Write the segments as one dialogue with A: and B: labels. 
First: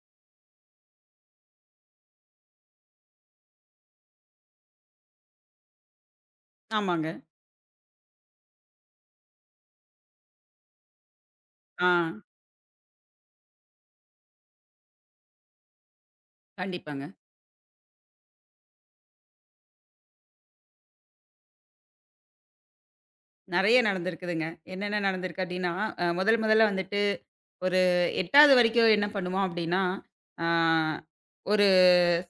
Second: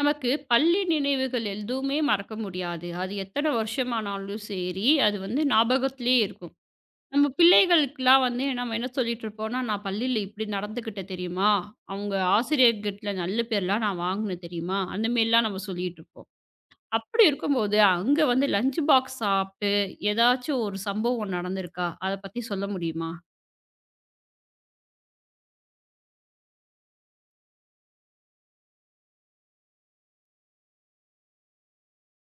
A: நமக்கு பள்ளி நினைவுகள் எதுவுமே மறக்க முடியாது. அது எத்தன வருஷமானாலும் சரி, அது வந்து ஞாபகத்திலேயே இருக்கும்.
B: ஆமாங்க.
A: நம்ம பிள்ளைகளுக்கெல்லாம் வந்து நம்ம என்ன சொல்லிட்டு இருப்போம்னா, "நான் பள்ளியில இப்படி நடந்துக்கிட்டேன் தெரியுமா?
B: ஆ.
A: அவங்க ஆசிரியர்கிட்ட நல்ல பேர்லாம் நான் வாங்கினேன் தெரியுமா?" அந்த மாரிலாம் நம்ம சொல்லிட்டு இருப்போம்.
B: கண்டிப்பாங்க.
A: அப்படி இருக்கும்போது, அங்க வந்து லஞ்ச் பாக்ஸ் சாப்பிட்டு ஏதாச்சும் ஒரு சம்பவம் நடந்திருக்கா? அத பத்தி சொல்ல முடியுமா?
B: நெறைய நடந்திருக்குதுங்க. என்னென்ன நடந்திருக்கு அப்டின்னா, முதல் முதல்ல வந்துட்டு ஒரு 8வது வரைக்கும் என்ன பண்ணுவோம் அப்டின்னா, ஆ ஒரு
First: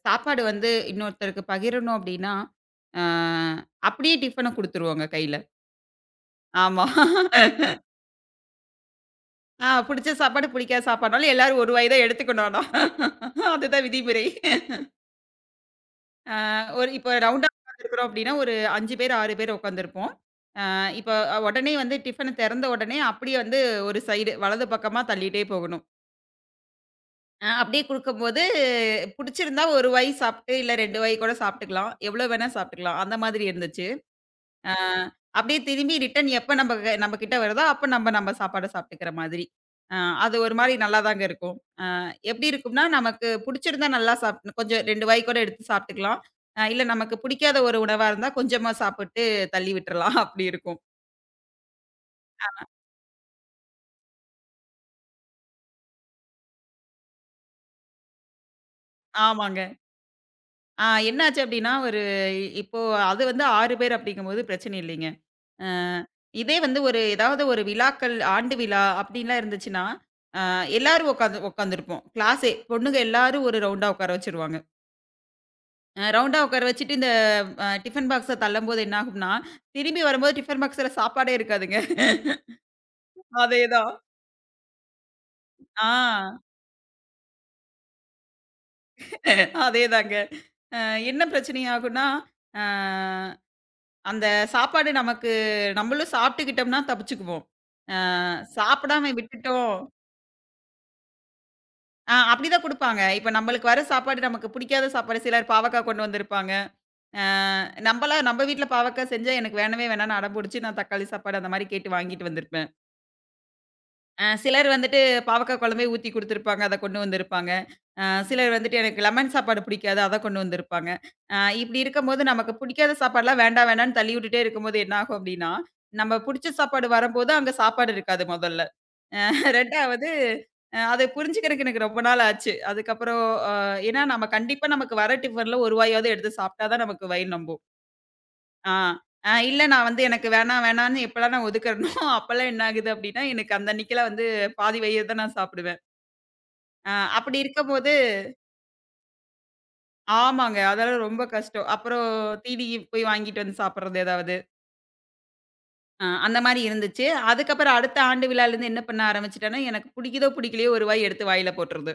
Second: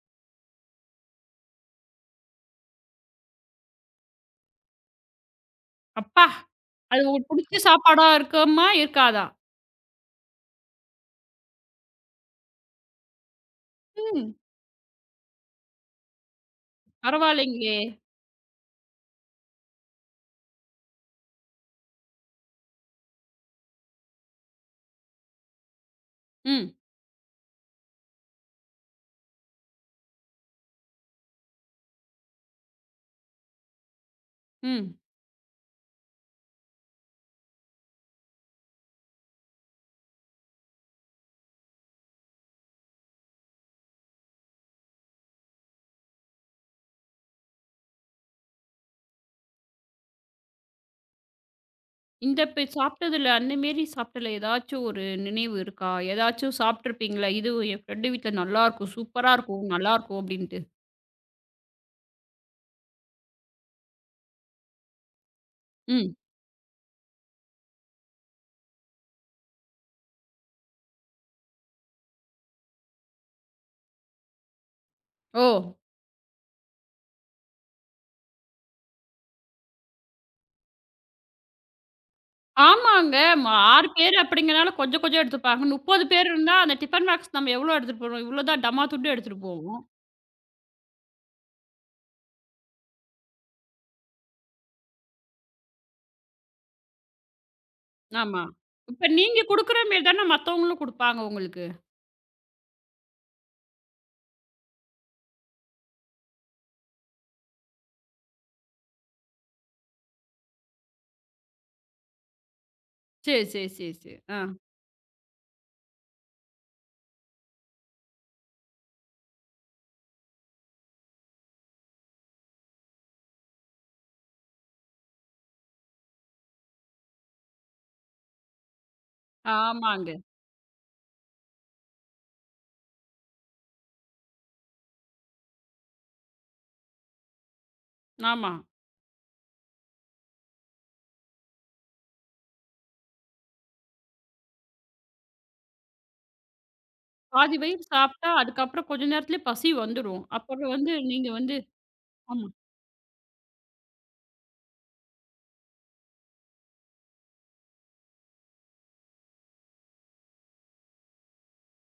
B: சாப்பாடு வந்து இன்னொருத்தருக்கு பகிரணும் அப்டின்னா, ஆ அப்டியே டிஃபன குடுத்துருவோங்க கையில.
A: அப்பா!
B: ஆமா.
A: அது உங்களுக்கு புடிச்ச சாப்பாடா இருக்குமா? இருக்காதா?
B: புடிச்ச சாப்பாடு, புடிக்காத சாப்பாடுனாலும் எல்லாரும் ஒரு வாய் தான் எடுத்துக்கணும் ஆனா. அதுதான் விதிமுறை.
A: ம்.
B: ஒரு இப்போ ரவுண்டா
A: பரவாயில்லைங்களே!
B: உட்காந்துருக்குறோம் அப்டின்னா, ஒரு 5 பேர், 6 பேர் உட்காந்துருப்போம். இப்ப உடனே வந்து டிஃபன திறந்த உடனே அப்படியே வந்து ஒரு சைடு வலது பக்கமா தள்ளிட்டே போகணும்.
A: ம்.
B: அப்படியே குடுக்கும்போது புடிச்சிருந்தா 1 வாய் சாப்பிட்டு, இல்ல 2 வாய் கூட சாப்பிட்டுக்கலாம். எவ்வளோ வேணா சாப்பிட்டுக்கலாம். அந்த மாதிரி இருந்துச்சு. அ
A: ம்.
B: அப்படியே திரும்பி ரிட்டர்ன் எப்ப நம்ம கிட்ட வருதோ, அப்ப நம்ம நம்ம சாப்பாட சாப்பிட்டுக்கிற மாதிரி. அ அது ஒரு மாரி நல்லாதாங்க இருக்கும். எப்படி இருக்கும்னா, நமக்கு புடிச்சிருந்தா நல்லா சாப்ட் கொஞ்சம் 2 வாய் கூட எடுத்து சாப்பிட்டுக்கலாம். இல்ல நமக்கு பிடிக்காத ஒரு உணவா இருந்தா கொஞ்சமா சாப்பிட்டு தள்ளி விட்டுறலாம். அப்படி இருக்கும்.
A: இந்த இப்ப சாப்பிட்டதுல அந்த மேரி சாப்பிட்டதுல ஏதாச்சும் ஒரு நினைவு இருக்கா? ஏதாச்சும் சாப்பிட்டுருப்பீங்களா? "இது என் ஃப்ரெண்டு வீட்ல நல்லாருக்கும். சூப்பரா
B: ஆமாங்க.
A: இருக்கும். நல்லாருக்கும்" அப்படின்ட்டு.
B: என்னாச்சு அப்டின்னா, ஒரு இப்போ அது வந்து 6 பேர் அப்டிங்கும்போது பிரச்சனை இல்லைங்க. அ
A: ம்.
B: இதே வந்து ஒரு ஏதாவது ஒரு விழாக்கள், ஆண்டு விழா அப்டின்லாம் இருந்துச்சுன்னா, அ எல்லாரும் உட்காந்துருப்போம். கிளாஸே பொண்ணுங்க எல்லாரும் ஒரு ரவுண்டா உட்கார வச்சுருவாங்க.
A: ஓ!
B: ரவுண்டா உட்கார வச்சுட்டு இந்த அ டிஃபன் பாக்ஸ தள்ளும்போது என்ன ஆகும்னா, திரும்பி வரும்போது டிஃபன் பாக்ஸ்ல சாப்பாடே இருக்காதுங்க.
A: ஆமாங்க. ம 6
B: அதேதான்.
A: பேர் அப்படிங்கிறனால கொஞ்சம் கொஞ்சம் எடுத்துப்பாங்க.
B: ஆ
A: 30 பேர் இருந்தா அந்த டிஃபன் பாக்ஸ் நம்ம எவ்வளோ எடுத்துட்டு போறோம்? இவ்வளோ தான் டமா துண்டு எடுத்துட்டு போவோம்.
B: அதேதாங்க. அ என்ன பிரச்சனை ஆகும்னா, அ அந்த சாப்பாடு நமக்கு நம்மளும் சாப்பிட்டுக்கிட்டோம்னா தப்பிச்சுக்குவோம். அ
A: ஆமா. இப்ப
B: சாப்பிடாம
A: நீங்க
B: விட்டுட்டோம்.
A: குடுக்குற மாரி தானே மத்தவங்களும் குடுப்பாங்க உங்களுக்கு.
B: அப்படிதான் குடுப்பாங்க. இப்ப நம்மளுக்கு வர சாப்பாடு நமக்கு பிடிக்காத சாப்பாடு சிலர் பாவக்கா கொண்டு வந்திருப்பாங்க. அ நம்பலாம் நம்ம வீட்ல பாவக்கா செஞ்சா எனக்கு வேணவே வேணாம்னு அடம் புடிச்சு நான் தக்காளி சாப்பாடு அந்த மாரி கேட்டு வாங்கிட்டு வந்திருப்பேன்.
A: சரி, சரி, சரி, சரி. ஆ.
B: சிலர் வந்துட்டு பாவக்கா குழம்பே ஊத்தி குடுத்துருப்பாங்க. அத கொண்டு வந்திருப்பாங்க. சிலர் வந்துட்டு எனக்கு லெமன் சாப்பாடு பிடிக்காது. அத கொண்டு வந்திருப்பாங்க. இப்படி இருக்கும்போது நமக்கு பிடிக்காத சாப்பாடுலாம் வேண்டாம் வேண்டான்னு தள்ளி விட்டுட்டே இருக்கும்போது என்ன ஆகும் அப்படின்னா, நம்ம புடிச்ச சாப்பாடு வரம்போது அங்க சாப்பாடு இருக்காது முதல்ல. 2வது
A: ஆமாங்க.
B: அத புரிஞ்சுக்கிறதுக்கு எனக்கு ரொம்ப நாள் ஆச்சு. அதுக்கப்புறம் அ ஏன்னா நம்ம கண்டிப்பா நமக்கு வர டிஃபன்ல ஒரு வாயாவது எடுத்து சாப்பிட்டா தான் நமக்கு வயிறு நொம்பும்.
A: ஆமா.
B: ஆ, ஆ இல்ல நான் வந்து எனக்கு வேணாம் வேணான்னு எப்பலாம் நான் ஒதுக்குறேனோ, அப்பலாம் என்ன ஆகுது அப்டின்னா, எனக்கு அந்த அன்னைக்கெல்லாம் வந்து பாதி வயிறு தான் நான் சாப்பிடுவேன். அ அப்படி
A: பாதி வயிறு
B: இருக்கும்போது
A: சாப்பிட்டா அதுக்கப்புறம் கொஞ்ச நேரத்திலயே பசி வந்துரும்.
B: ஆமாங்க.
A: அப்புறம் வந்து
B: அதெல்லாம் ரொம்ப
A: நீங்க வந்து
B: கஷ்டம். அப்புறம்
A: ஆமா.
B: தீனிக்கு போய் வாங்கிட்டு வந்து சாப்பிடுறது ஏதாவது. அந்த மாரி இருந்துச்சு. அதுக்கப்புறம் அடுத்த ஆண்டு விழாலருந்து என்ன பண்ண ஆரம்பிச்சுட்டேன்னா, எனக்கு புடிக்குதோ, புடிக்கலையோ ஒரு வாய் எடுத்து வாயில போட்டுறது.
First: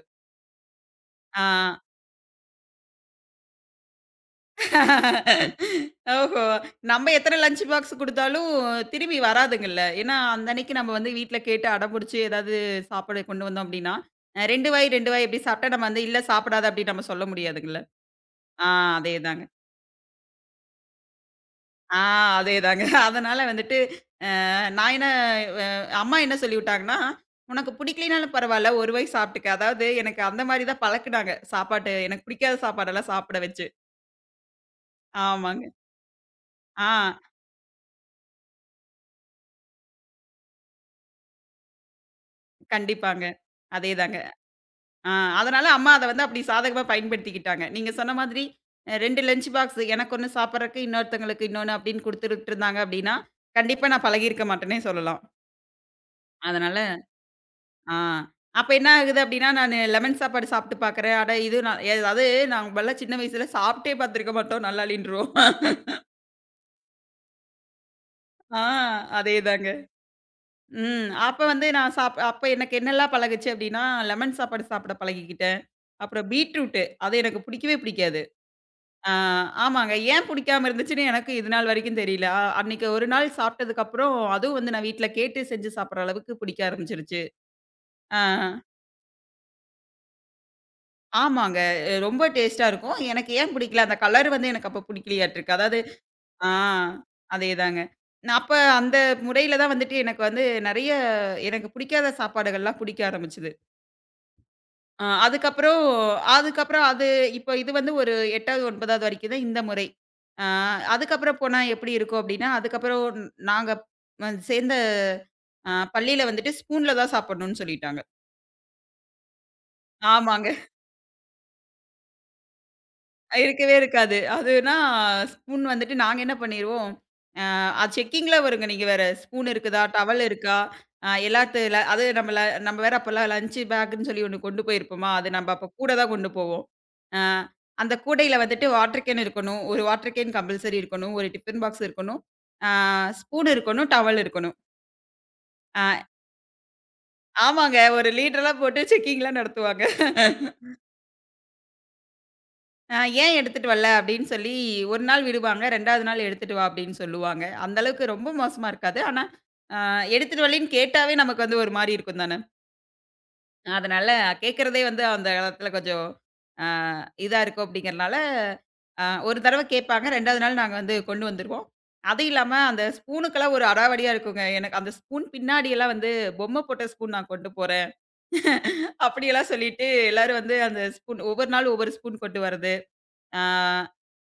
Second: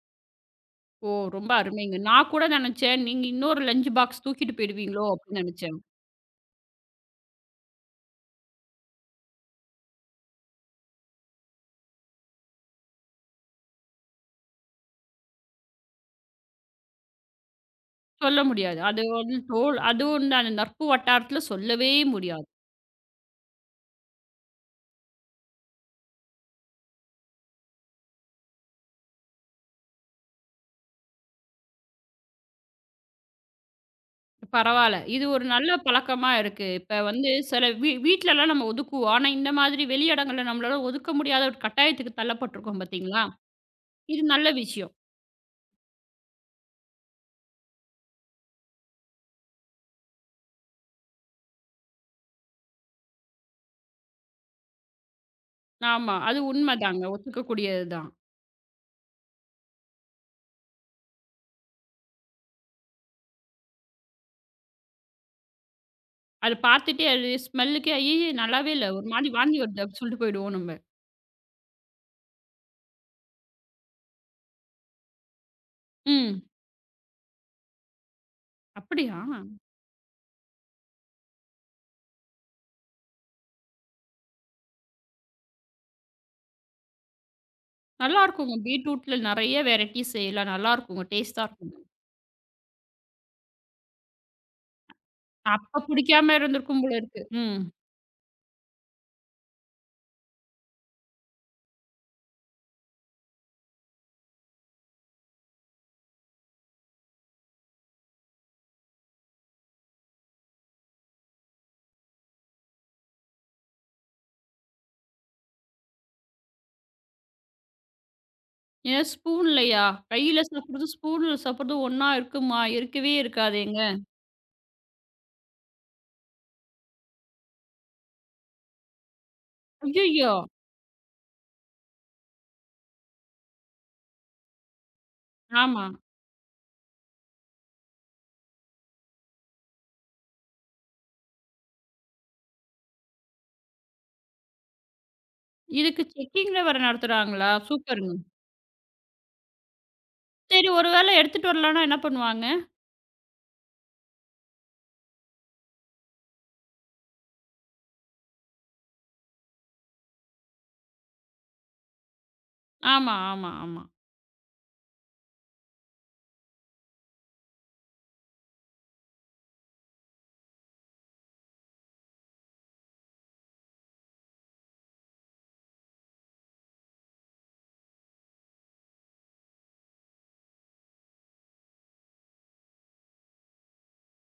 A: ஓ!
B: ஆ.
A: ரொம்ப அருமைங்க. நான் கூட நெனச்சேன், நீங்க இன்னொரு லஞ்ச் பாக்ஸ் தூக்கிட்டு போயிடுவீங்களோ அப்படின்னு நெனச்சேன்.
B: ஓஹோ! நம்ம எத்தன லஞ்ச் பாக்ஸ் குடுத்தாலும் திரும்பி வராதுங்கல்ல. ஏன்னா, அந்த அன்னைக்கு நம்ம வந்து வீட்ல கேட்டு அடம்புடிச்சு ஏதாவது சாப்பாடு கொண்டு வந்தோம் அப்டின்னா, 2 வாய் 2 வாய் இப்டி சாப்ட்டா நம்ம வந்து இல்ல சாப்பிடாத அப்டி நம்ம சொல்ல முடியாதுங்கல்ல.
A: சொல்ல
B: ஆ
A: முடியாது. அது வந்து
B: அதேதாங்க.
A: தோல் அதுவும் அந்த நட்பு வட்டாரத்தில சொல்லவே
B: ஆ
A: முடியாது.
B: அதேதாங்க. அதனால வந்துட்டு அ நான் என்ன அ அம்மா என்ன சொல்லிவிட்டாங்கன்னா, "உனக்கு பிடிக்கலைனாலும் பரவால்ல, ஒரு வாய் சாப்ட்டுக்க." அதாவது எனக்கு அந்த மாரி தான் பழக்குனாங்க. சாப்பாட்டு எனக்கு பிடிக்காத சாப்பாடெல்லாம் சாப்பிட வச்சு.
A: பரவால்ல. இது ஒரு
B: ஆமாங்க.
A: நல்ல பழக்கமா இருக்கு.
B: ஆ
A: இப்ப வந்து சில வீட்லலாம் நம்ம ஒதுக்குவோம். ஆனா, இந்த மாதிரி வெளி இடங்கள்ல நம்மளால ஒதுக்க முடியாத ஒரு கட்டாயத்துக்கு தள்ளப்பட்டுருக்கோம் பார்த்தீங்களா?
B: கண்டிப்பாங்க. அதேதாங்க.
A: இது நல்ல விஷயம்.
B: ஆ அதனால அம்மா அத வந்து அப்படி சாதகமா பயன்படுத்திக்கிட்டாங்க. நீங்க சொன்ன மாதிரி 2 லஞ்ச் பாக்ஸ் எனக்கு ஒண்ணு சாப்பிடுறக்கு, இன்னொருத்தங்களுக்கு இன்னொன்னு அப்படின்னு குடுத்துட்டுருந்தாங்க அப்படின்னா, கண்டிப்பா நான் பழகியிருக்க மாட்டேன்னே சொல்லலாம்.
A: ஆமா. அது
B: அதனால
A: உண்மைதாங்க. ஒத்துக்கக்கூடியது
B: ஆ
A: தான்.
B: அப்ப என்ன ஆகுது அப்படின்னா, நானு லெமன் சாப்பாடு சாப்பிட்டு பார்க்குறேன். அட இது நான் அதாவது நாங்கலாம் சின்ன வயசுல சாப்பிட்டே பார்த்துருக்க மாட்டோம். நல்லால்லின்றுவோம்.
A: அத பார்த்துட்டே அது ஸ்மெல்லுக்கே, "ஐயய்ய!
B: ஆ
A: நல்லாவே இல்ல. ஒரு மாரி வாந்தி
B: அதேதாங்க.
A: வருது" அப்படின்னு சொல்லிட்டு போயிடுவோம் நம்ம.
B: ம். அப்ப வந்து நான் சாப் அப்ப எனக்கு என்னெல்லாம் பழகுச்சு அப்படின்னா, லெமன் சாப்பாடு சாப்பிட பழகிக்கிட்டேன். அப்புறம்
A: ம்.
B: பீட்ரூட் அது எனக்கு பிடிக்கவே பிடிக்காது. ஆ,
A: அப்படியா?
B: ஆமாங்க. ஏன் புடிக்காம இருந்துச்சுன்னு எனக்கு இது நாள் வரைக்கும் தெரியல. அன்னைக்கு ஒரு நாள் சாப்பிட்டதுக்கப்புறம், அதுவும் வந்து நான் வீட்ல கேட்டு செஞ்சு சாப்பிடுற அளவுக்கு பிடிக்க ஆரம்பிச்சுருச்சு. ஆ,
A: நல்லாருக்குங்க. பீட்ரூட்ல நெறைய வெரைட்டி செய்யலாம். நல்லாருக்குங்க. டேஸ்ட்டா
B: ஆமாங்க.
A: இருக்குங்க.
B: ரொம்ப டேஸ்ட்டா இருக்கும். எனக்கு ஏன் பிடிக்கல, அந்த கலர் வந்து எனக்கு அப்ப பிடிக்கலையாட்டுருக்கு. அதாவது
A: அப்ப பிடிக்காம
B: ஆ
A: இருந்திருக்கும் போல இருக்கு. ம்.
B: அதேதாங்க. நான் அப்ப அந்த முறையில தான் வந்துட்டு எனக்கு வந்து நெறைய எனக்கு பிடிக்காத சாப்பாடுகள்லாம் பிடிக்க ஆரம்பிச்சது. அ அதுக்கப்புறம் அதுக்கப்புறம் அது இப்ப இது வந்து ஒரு 8வது, 9வது வரைக்கும் தான் இந்த முறை. அ அதுக்கப்புறம் போனா எப்படி இருக்கும் அப்படின்னா, அதுக்கப்புறம் நாங்க சேர்ந்த பள்ளியில வந்துட்டு ஸ்பூன்ல தான் சாப்பிடணும்னு சொல்லிட்டாங்க.
A: ஏன் ஸ்பூன்லயா? கையில
B: ஆமாங்க.
A: சாப்பிடுறதும், ஸ்பூன்ல சாப்பிடுறதும் ஒண்ணா இருக்குமா? இருக்கவே
B: இருக்கவே
A: இருக்காதேங்க.
B: இருக்காது. அதுனா ஸ்பூன் வந்துட்டு நாங்க என்ன பண்ணிருவோம் அது செக்கிங்ல வருங்க. நீங்க வேற ஸ்பூன் இருக்குதா? டவல்
A: ஐய்யய்யோ!
B: இருக்கா? எல்லாத்துல அது நம்ம வேற அப்பலாம் லஞ்ச் பேக்குன்னு சொல்லி ஒண்ணு கொண்டு போயிருப்போமா, அது நம்ம அப்ப
A: ஆமா.
B: கூட தான் கொண்டு போவோம். அ அந்த கூடையில வந்துட்டு வாட்டர் கேன் இருக்கணும். 1 வாட்டர் கேன் கம்பல்சரி இருக்கணும். 1 டிஃபன் பாக்ஸ் இருக்கணும். அ ஸ்பூன் இருக்கணும். டவல் இருக்கணும்.
A: இதுக்கு
B: அ
A: செக்கிங்ல வேற நடத்துறாங்களா?
B: ஆமாங்க. ஒரு
A: சூப்பருங்க.
B: லீடர்லாம் போட்டு செக்கிங்லாம் நடத்துவாங்க.
A: சரி ஒரு வேள எடுத்துட்டு வரலன்னா என்ன பண்ணுவாங்க?
B: "ஏன் எடுத்துட்டு வரல?" அப்படின்னு சொல்லி 1 நாள் விடுவாங்க. 2வது நாள் எடுத்துட்டு வா அப்படின்னு சொல்லுவாங்க. அந்த அளவுக்கு ரொம்ப மோசமா இருக்காது. ஆனா, அ எடுத்துட்டு வரலன்னு கேட்டாவே நமக்கு வந்து ஒரு மாரி இருக்கும் தானே.
A: ஆமா, ஆமா, ஆமா.
B: அதனால கேட்கறதே வந்து அந்த காலத்துல கொஞ்சம் அ இதா இருக்கும் அப்படிங்கிறனால, அ 1 தடவ கேட்பாங்க. 2வது நாள் நாங்க வந்து கொண்டு வந்துருவோம். அது இல்லாம அந்த ஸ்பூனுக்கெல்லாம் ஒரு அடாவடியா இருக்குங்க. எனக்கு அந்த ஸ்பூன் பின்னாடியெல்லாம் வந்து பொம்மை போட்ட ஸ்பூன் நான் கொண்டு போறேன். அப்படியெல்லாம் சொல்லிட்டு எல்லாரும் வந்து அந்த ஸ்பூன் ஒவ்வொரு நாள் ஒவ்வொரு ஸ்பூன் கொண்டு வரது. ஆ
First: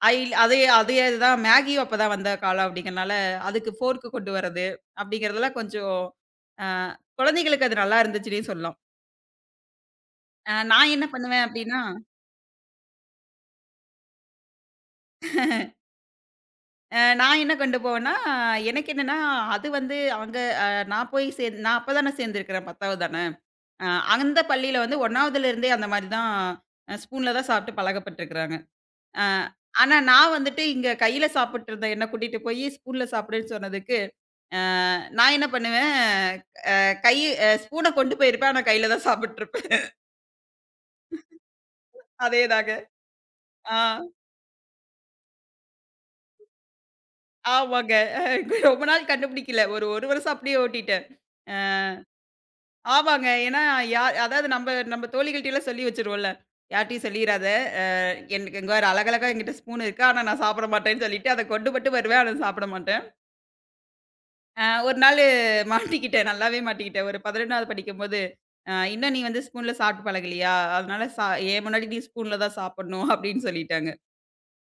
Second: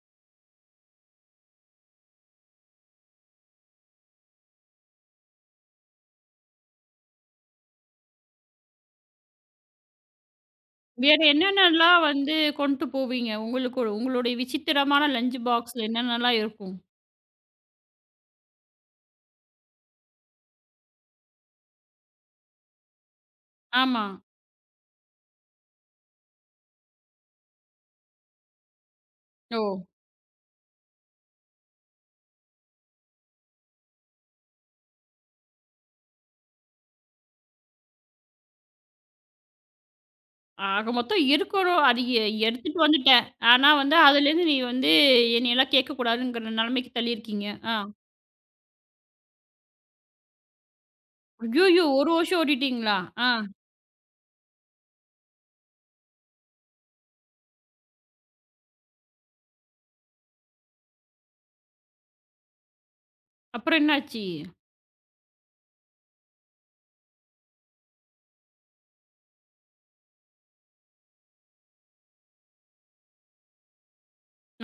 B: அயில் அதே அதே இதுதான் மேகியும் அப்பதான் வந்த காலம் அப்படிங்கிறனால, அதுக்கு ஃபோர்க்கு கொண்டு வரது அப்படிங்கிறதெல்லாம் கொஞ்சம் அ குழந்தைகளுக்கு அது நல்லா இருந்துச்சுன்னே சொல்லலாம். அ நான் என்ன
A: வேற
B: பண்ணுவேன் அப்படின்னா,
A: என்னென்னலாம் வந்து கொண்டு போவீங்க? உங்களுக்கு உங்களுடைய விசித்திரமான லஞ்ச் பாக்ஸ்ல என்னென்னலாம் இருக்கும்?
B: அ நான் என்ன கொண்டு போவேன்னா, எனக்கு என்னன்னா அது வந்து அங்க அ நான் போய் சேந் நான் அப்ப தானே சேர்ந்திருக்கிறேன் 10வது தானே. அ
A: ஆமா.
B: அந்த பள்ளியில வந்து 1வதுல இருந்தே அந்த மாரி தான் ஸ்பூன்ல தான் சாப்பிட்டு பழக்கப்பட்டுருக்கிறாங்க. அ
A: ஓ!
B: ஆனா நான் வந்துட்டு இங்க கையில சாப்பிட்டுருந்தேன். என்ன கூட்டிட்டு போய் ஸ்பூன்ல சாப்பிடுன்னு சொன்னதுக்கு அ நான் என்ன பண்ணுவேன், அ கை அ ஸ்பூன கொண்டு போயிருப்பேன். ஆனா கையில தான் சாப்பிட்டுருப்பேன்.
A: ஆக மொத்தம் இருக்கணும். அது எ
B: அதேதாங்க.
A: எடுத்துட்டு வந்துட்டேன். ஆனா வந்து
B: ஆ
A: அதுலேருந்து நீ வந்து என்னையெல்லாம் கேட்கக்கூடாதுங்கிற நெலைமைக்கு தள்ளியிருக்கீங்க. ஆ.
B: ஆமாங்க. ரொம்ப நாள் கண்டுபிடிக்கல. ஒரு 1 வருஷம் அப்படியே ஓட்டிட்டேன். அ
A: ஐய்யய்யோ! 1 வருஷம் ஓட்டிட்டீங்களா? ஆ.
B: ஆமாங்க. ஏன்னா யார் அதாவது நம்ப நம்ப தோழிகள்ட்டலாம் சொல்லி வச்சுருவோம்ல. யார்ட்டயும் சொல்லிறாத. அ எனக்கு இங்க பாரு அழகழகா என்கிட்ட ஸ்பூன் இருக்கு. ஆனா நான் சாப்பிட மாட்டேன்னு சொல்லிட்டு அத கொண்டு மட்டும் வருவேன். ஆனா சாப்பிட மாட்டேன்.
A: அப்புறம் என்னாச்சு?
B: ஒரு நாளு மாட்டிக்கிட்டேன். நல்லாவே மாட்டிக்கிட்டேன். ஒரு 11வது படிக்கும்போது, "இன்னும் நீ வந்து ஸ்பூன்ல சாப்பிட்டு பழகலையா? அதனால சா என் முன்னாடி நீ ஸ்பூன்ல தான் சாப்பிடணும்" அப்படின்னு சொல்லிட்டாங்க.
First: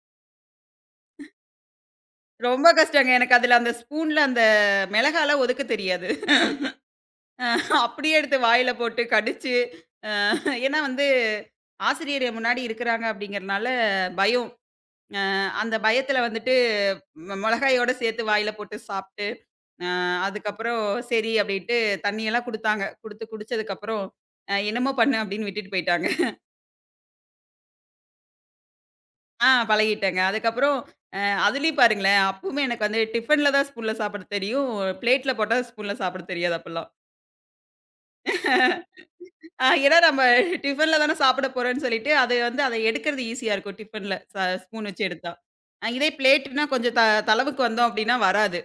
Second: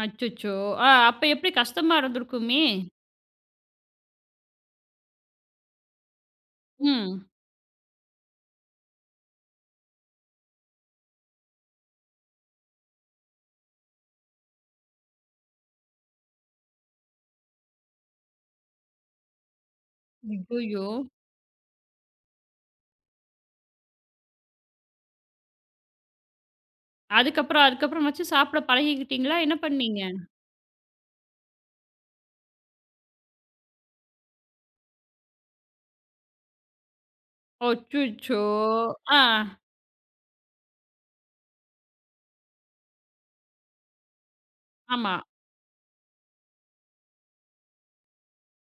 A: அச்சச்சோ! ஆ அப்ப எப்படி கஷ்டமா இருந்திருக்குமே!
B: ரொம்ப கஷ்டங்க. எனக்கு அதுல அந்த ஸ்பூன்ல அந்த மிளகாலாம் ஒதுக்க தெரியாது.
A: ம்.
B: அப்படியே எடுத்து வாயில போட்டு கடிச்சு, அ ஏன்னா வந்து ஆசிரியர் என் முன்னாடி இருக்கிறாங்க அப்படிங்கிறனால பயம். அ அந்த பயத்துல வந்துட்டு மிளகாயோட சேர்த்து வாயில போட்டு சாப்ட்டு, அ அதுக்கப்புறம்
A: ஐய்யய்யோ!
B: சரி அப்படின்ட்டு தண்ணியெல்லாம் குடுத்தாங்க. குடுத்து குடிச்சதுக்கப்புறம், "என்னமோ பண்ணு" அப்படின்னு விட்டுட்டு போயிட்டாங்க.
A: அதுக்கப்புறம் அதுக்கப்புறமாச்சும் சாப்பிட பழகிக்கிட்டீங்களா? என்ன பண்ணீங்க?
B: பழகிட்டேங்க. அதுக்கப்புறம் அ அதுலயும் பாருங்களேன், அப்பவுமே எனக்கு வந்து டிஃபன்ல தான் ஸ்பூன்ல சாப்பிட தெரியும். பிளேட்ல போட்டா ஸ்பூன்ல சாப்பிட தெரியாது அப்பல்லாம்.
A: அச்சச்சோ! ஆ.
B: ஏன்னா நம்ம டிஃபன்ல தானே சாப்பிட போறோம்ன்னு சொல்லிட்டு, அது வந்து அத எடுக்கிறது ஈஸியா இருக்கும் டிஃபன்ல. ஸ்பூன் வச்சு
A: ஆமா.
B: எடுத்தா. இதே பிளேட்னா கொஞ்சம் தளவுக்கு வந்தோம் அப்படின்னா வராது.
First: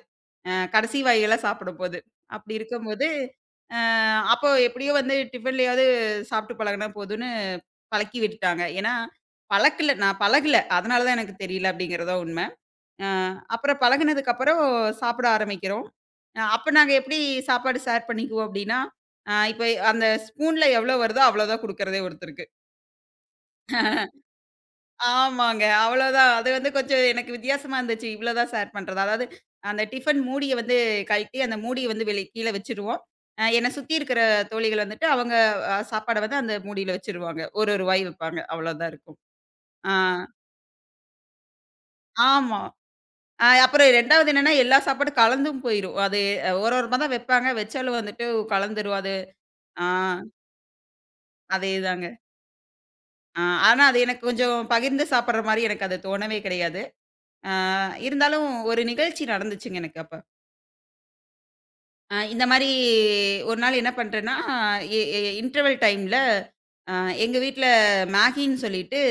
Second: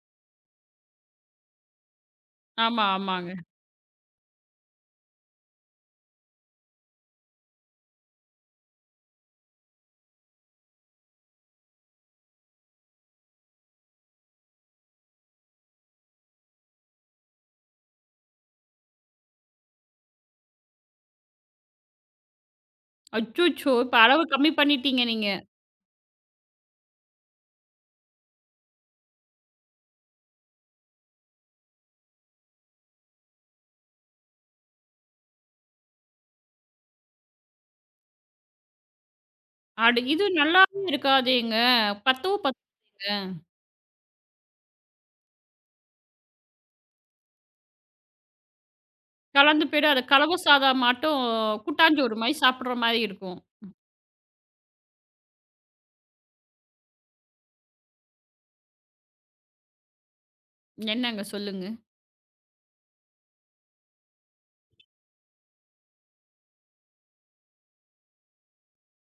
B: கடைசி வாயிலா சாப்பிடும்போது. அப்படி
A: ஆமா,
B: இருக்கும்போது,
A: ஆமாங்க.
B: அ அப்போ எப்படியோ வந்து டிஃபன்லயாவது சாப்பிட்டு பழகுனா போதும்ன்னு பழக்கி விட்டுட்டாங்க. ஏன்னா, பழக்கல நான் பழகல. அதனால தான் எனக்கு தெரியல அப்படிங்கிறதுதான் உண்ம. அ அப்புறம் பழகுனதுக்கு அப்புறம் சாப்பிட ஆரம்பிக்கிறோம். அப்ப நாங்க எப்படி சாப்பாடு ஷேர் பண்ணிக்குவோம் அப்படின்னா, அ இப்ப அந்த ஸ்பூன்ல எவ்வளோ வருதோ அவ்வளோதான் குடுக்குறதே ஒருத்தருக்கு.
A: அச்சச்சோ! இப்ப அளவு கம்மி பண்ணிட்டீங்க நீங்க.
B: ஆமாங்க. அவ்வளோதான். அது வந்து கொஞ்சம் எனக்கு வித்தியாசமா இருந்துச்சு. இவ்வளோ தான் ஷேர் பண்றது. அதாவது அந்த டிஃபன் மூடிய வந்து கழட்டி அந்த மூடிய வந்து வெளி கீழ வச்சுருவோம். என்னை சுத்தி இருக்கிற தோழிகள் வந்துட்டு அவங்க சாப்பாட வந்து அந்த மூடியில வச்சுருவாங்க. ஒரு ரூவாய் வைப்பாங்க. அவ்வளோதான் இருக்கும். ஆ.
A: அட இது நல்லாவே இருக்காதேங்க. பத்தவும்
B: ஆமா.
A: பத்தாதுங்க.
B: அப்புறம் 2வது என்னன்னா, எல்லா சாப்பாடும் கலந்தும் போயிரும். அது ஒரு ஓரமா தான் வைப்பாங்க. வச்சாலும் வந்துட்டு கலந்துரும். அது
A: கலந்து
B: ஆ
A: போயிடும். அது கலவு சாதம் மாட்டும்
B: அதேதாங்க.
A: கூட்டாஞ்சோறு மாரி சாப்பிடுற மாரி இருக்கும்.
B: ஆ ஆனா அது எனக்கு கொஞ்சம் பகிர்ந்து சாப்பிடுற மாரி எனக்கு அது தோணவே கிடையாது. ஆ இருந்தாலும் ஒரு நிகழ்ச்சி நடந்துச்சுங்க எனக்கு அப்ப.
A: என்னங்க சொல்லுங்க?
B: இந்த மாரி ஒரு நாள் என்ன பண்றேன்னா, எ எ இன்டர்வல் டைம்ல அ எங்க வீட்ல மேகின்னு சொல்லிட்டு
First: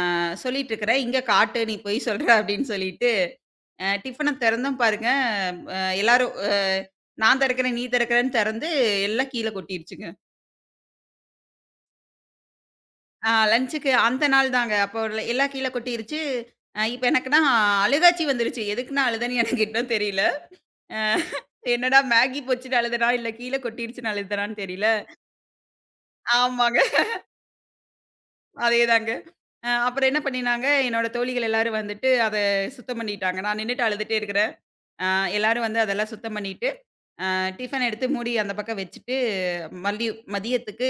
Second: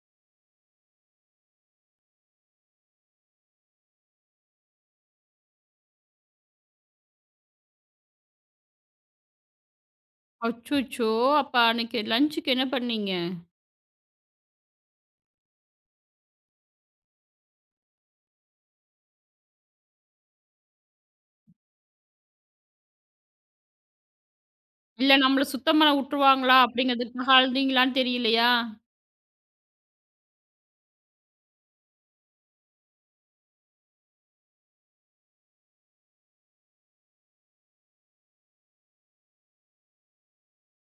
B: சொல்லிட்டு இருக்கிறேன். இங்க காட்டு நீ பொய் சொல்ற அப்படின்னு சொல்லிட்டு டிஃபன தெறந்தும் பாருங்க, அ எல்லாரும் அ நான் தெறக்கிறேன், நீ தெறக்கிறேன்னு தெறந்து எல்லாம் கீழ கொட்டிருச்சுங்க.
A: அச்சச்சோ! அப்ப அன்னைக்கு லஞ்சுக்கு என்ன பண்ணீங்க?
B: லஞ்சுக்கு அந்த நாள் தாங்க. அப்போ எல்லாம் கீழ கொட்டிருச்சு. இப்ப எனக்குன்னா அழுகாச்சி வந்துருச்சு. எதுக்கு நான் அழுதேன்னு எனக்கு இன்னும் தெரியல. அ என்னடா மேகி போச்சுன்னு அழுதனா? இல்ல கீழ கொட்டிருச்சுன்னு அழுதனான்னு தெரியல.
A: இல்ல நம்மள சுத்தம் பண்ண உட்டுருவாங்களா?
B: ஆமாங்க.
A: அப்படிங்கிறதுக்காக அழுதீங்களான்னு தெரியலையா?
B: அதேதாங்க. அப்புறம் என்ன பண்ணினாங்க, என்னோட தோழிகள் எல்லாரும் வந்துட்டு அத சுத்தம் பண்ணிட்டாங்க. நான் நின்னுட்டு அழுதுட்டே இருக்கிறேன். அ எல்லாரும் வந்து அதெல்லாம் சுத்தம் பண்ணிட்டு அ டிஃபன் எடுத்து மூடி அந்த பக்கம் வச்சுட்டு, மல்லி மதியத்துக்கு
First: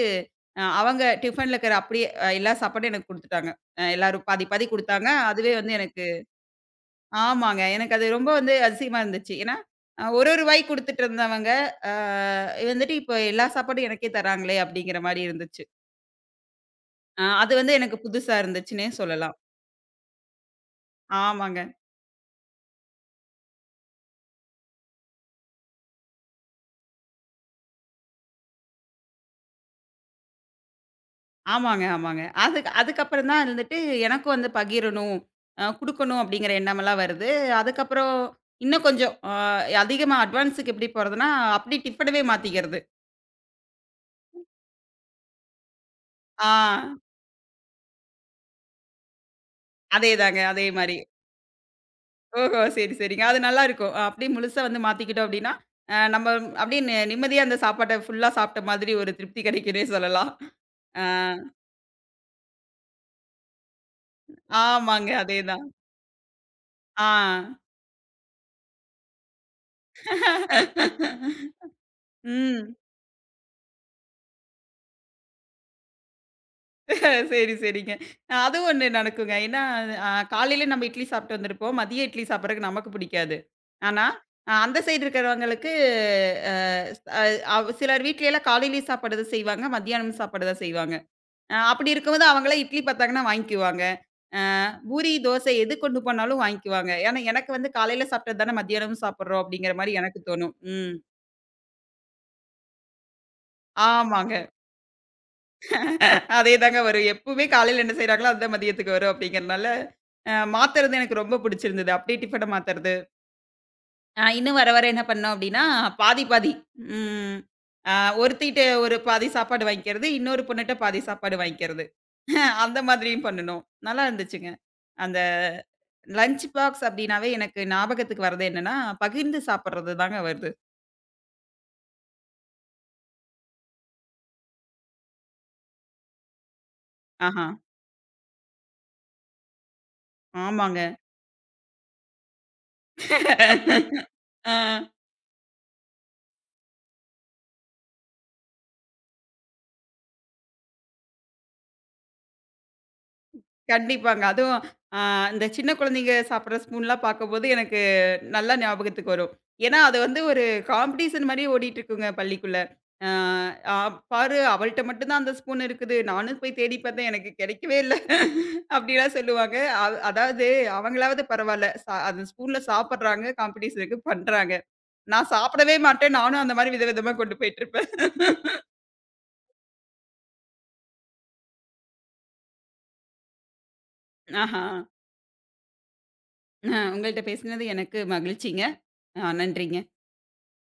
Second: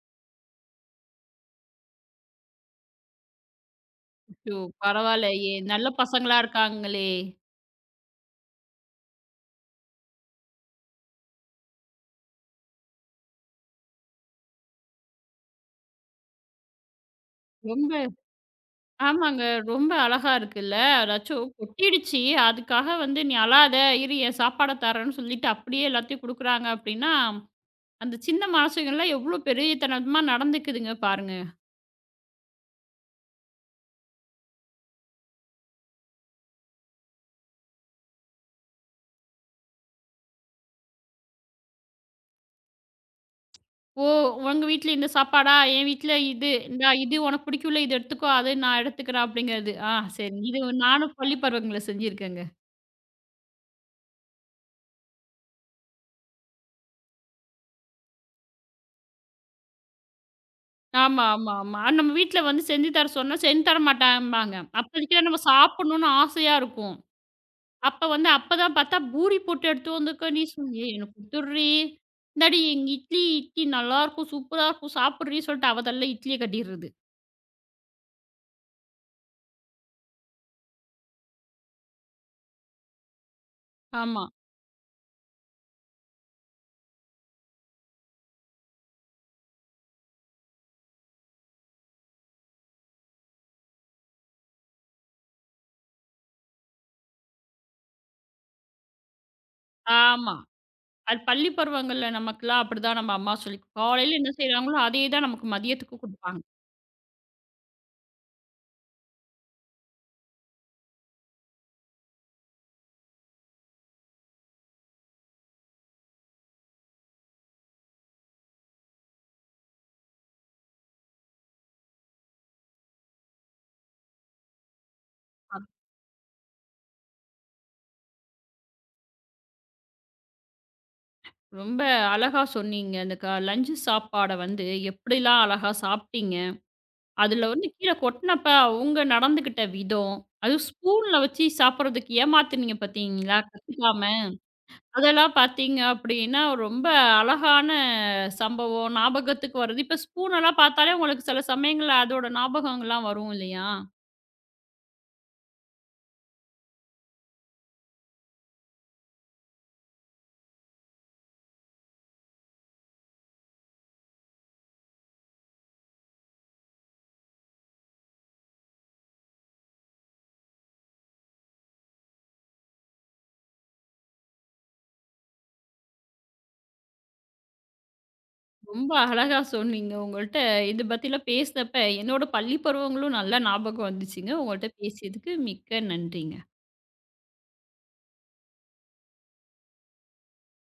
B: அவங்க டிஃபன்ல இருக்கிற அப்படியே எல்லா சாப்பாடும் எனக்கு குடுத்துட்டாங்க. எல்லாரும் பாதி
A: அச்சோ!
B: பாதி குடுத்தாங்க. அதுவே
A: பரவாயில்லயே!
B: வந்து
A: நல்ல
B: எனக்கு
A: பசங்களா இருக்காங்களே!
B: ஆமாங்க. எனக்கு அது ரொம்ப வந்து அதிசயமா இருந்துச்சு. ஏன்னா, அ ஒரு ஒரு வாய் குடுத்துட்டு இருந்தவங்க, அ வந்துட்டு இப்போ எல்லா சாப்பாடும் எனக்கே தராங்களே! அப்படிங்கிற மாரி இருந்துச்சு. அது வந்து எனக்கு
A: ரொம்ப
B: புதுசா இருந்துச்சுன்னே சொல்லலாம்.
A: ஆமாங்க. ரொம்ப அழகா இருக்குல்ல. அதாச்சும்
B: ஆமாங்க.
A: கொட்டிடுச்சு. அதுக்காக வந்து "நீ அழாத, இரு என் சாப்பாட தரேன்னு" சொல்லிட்டு அப்படியே எல்லாத்தையும் குடுக்குறாங்க அப்படின்னா, அந்த சின்ன மனசுங்கலாம் எவ்வளோ பெரியத்தனமா நடந்துக்குதுங்க பாருங்க.
B: ஆமாங்க, ஆமாங்க. அதுக்கு அதுக்கப்புறம் தான் இருந்துட்டு எனக்கும் வந்து பகிரணும், குடுக்கணும் அப்படிங்கிற எண்ணமெல்லாம் வருது. அதுக்கப்புறம் இன்னும் கொஞ்சம் அதிகமா அட்வான்ஸுக்கு எப்படி போறதுன்னா, அப்படி டிஃபனவே மாத்திக்கிறது.
A: ஓ! உங்க வீட்ல இந்த சாப்பாடா? என் வீட்ல
B: ஆ
A: இது. இந்தா இது உனக்கு பிடிக்கும்ல, இது எடுத்துக்கோ. அது நான் எடுத்துக்கிறேன் அப்படிங்கிறது. ஆ சரி.
B: அதேதாங்க,
A: இது
B: அதே மாரி.
A: நானும் பள்ளி பருவங்கள்ல செஞ்சிருக்கேங்க.
B: ஓஹோ! சரி, சரிங்க. அது நல்லாருக்கும். அப்படியே முழுசா வந்து மாத்திக்கிட்டோம் அப்படின்னா, நம்ம அப்படியே நிம்மதியா அந்த சாப்பாட்ட ஃபுல்லா சாப்பிட்ட மாதிரி ஒரு திருப்தி கிடைக்குன்னே சொல்லலாம். ஆ
A: ஆமா, ஆமா, ஆமா. அது நம்ம வீட்ல வந்து செஞ்சு தர சொன்னா செஞ்சு தர மாட்டாம்பாங்க.
B: ஆமாங்க,
A: அப்போதைக்கு தான் நம்ம
B: அதேதான்.
A: சாப்பிடணும்னு ஆசையா இருக்கும்.
B: ஆ.
A: அப்ப வந்து அப்பதான் பார்த்தா பூரி போட்டு எடுத்துட்டு வந்துருக்க நீ சொல் "ஏய் எனக்கு குடுத்துட்றி. இந்தாடி
B: ம்.
A: எங்க இட்லி இட்லி நல்லாருக்கும். சூப்பரா இருக்கும். சாப்பிட்றி" சொல்லிட்டு அவ தலையில இட்லிய கட்டிர்றது.
B: சரி, சரிங்க. அது ஒண்ணு நடக்குங்க. ஏன்னா, காலையில நம்ம இட்லி சாப்பிட்டு வந்திருப்போம். மதியம் இட்லி சாப்பிடுறதுக்கு நமக்கு பிடிக்காது. ஆனா,
A: ஆமா,
B: அந்த சைடு இருக்கிறவங்களுக்கு அ அ அவ் சிலர் வீட்லலாம் காலையிலயும் சாப்பாடு தான் செய்வாங்க. மத்தியானமும் சாப்பாடு தான் செய்வாங்க. அப்படி இருக்கும்போது அவங்கலாம் இட்லி பார்த்தாங்கன்னா வாங்கிக்குவாங்க. அ பூரி, தோசை எது கொண்டு போனாலும் வாங்கிக்குவாங்க. ஏன்னா, எனக்கு வந்து காலையில சாப்பிட்டது தானே மத்தியானமும் சாப்பிடுறோம் அப்படிங்கிற மாரி எனக்கு
A: ஆமா.
B: தோணும். ம்.
A: அது பள்ளி பருவங்கள்ல நமக்கெல்லாம் அப்படிதான் நம்ம அம்மா சொல்லி காலையில என்ன
B: ஆமாங்க.
A: செய்றாங்களோ, அதே தான் நமக்கு மதியத்துக்கும் குடுப்பாங்க.
B: அதே தாங்க வரும். எப்பவுமே காலையில என்ன செய்றாங்களோ, அதுதான் மதியத்துக்கு வரும் அப்படிங்கிறனால மாத்துறது எனக்கு ரொம்ப பிடிச்சிருந்தது. அப்படியே டிஃபன மாத்துறது. இன்னும் வர வர என்ன பண்ணோம் அப்படின்னா, பாதி பாதி. ம். அ ஒருத்திட்ட ஒரு பாதி சாப்பாடு வாங்கிக்கிறது, இன்னொரு பொண்ணுட்ட பாதி சாப்பாடு வாங்கிக்கிறது. அந்த மாதிரியும் பண்ணுனோம். நல்லா இருந்துச்சுங்க. அந்த லஞ்ச் பாக்ஸ் அப்படின்னாவே எனக்கு ஞாபகத்துக்கு வர்றது என்னன்னா, பகிர்ந்து சாப்பிடுறது தாங்க வருது.
A: ரொம்ப அழகா சொன்னீங்க. அந்த லஞ்ச் சாப்பாட வந்து எப்படிலாம் அழகா சாப்பிட்டீங்க.
B: ஆஹா.
A: அதுல வந்து கீழ கொட்டினப்ப அவங்க நடந்துக்கிட்ட விதம், அதுவும்
B: ஆமாங்க.
A: ஸ்பூன்ல வச்சு சாப்பிடுறதுக்கு ஏமாத்துனீங்க பார்த்தீங்களா? கத்துக்காம.
B: ஆ.
A: அதெல்லாம் பார்த்தீங்க அப்படின்னா, ரொம்ப அழகான சம்பவம் ஞாபகத்துக்கு வருது. இப்ப ஸ்பூன் எல்லாம் பார்த்தாலே உங்களுக்கு சில சமயங்கள்ல அதோட ஞாபகங்கள்லாம் வரும் இல்லையா?
B: கண்டிப்பாங்க. அதுவும் அ இந்த சின்ன குழந்தைங்க சாப்பிடுற ஸ்பூன்லாம் பார்க்கும்போது எனக்கு நல்லா ஞாபகத்துக்கு வரும். ஏன்னா, அது வந்து ஒரு காம்படிஷன் மாரியே ஓடிட்டுருக்குங்க பள்ளிக்குள்ள. அ "அ பாரு அவள்ட்ட மட்டும் தான் அந்த ஸ்பூன் இருக்குது. நானும் போய் தேடி பார்த்தேன். எனக்கு கெடைக்கவே இல்ல." அப்படிலாம் சொல்லுவாங்க. அது அதாவது அவங்களாவது பரவால்ல. அந்த ஸ்பூன்ல சாப்பிடுறாங்க, காம்படிஷனுக்கு பண்றாங்க. நான் சாப்பிடவே மாட்டேன். நானும் அந்த மாரி விதவிதமா கொண்டு போயிட்டுருப்பேன்.
A: ரொம்ப அழகா சொன்னீங்க. உங்கள்ட்ட இது பத்திலாம் பேசினப்ப, என்னோட பள்ளி பருவங்களும் நல்லா ஞாபகம் வந்துச்சுங்க.
B: ஆஹா.
A: உங்கள்ட்ட பேசியதுக்கு மிக்க நன்றிங்க.
B: உங்கள்ட்ட பேசினது எனக்கு மகிழ்ச்சிங்க. நன்றிங்க.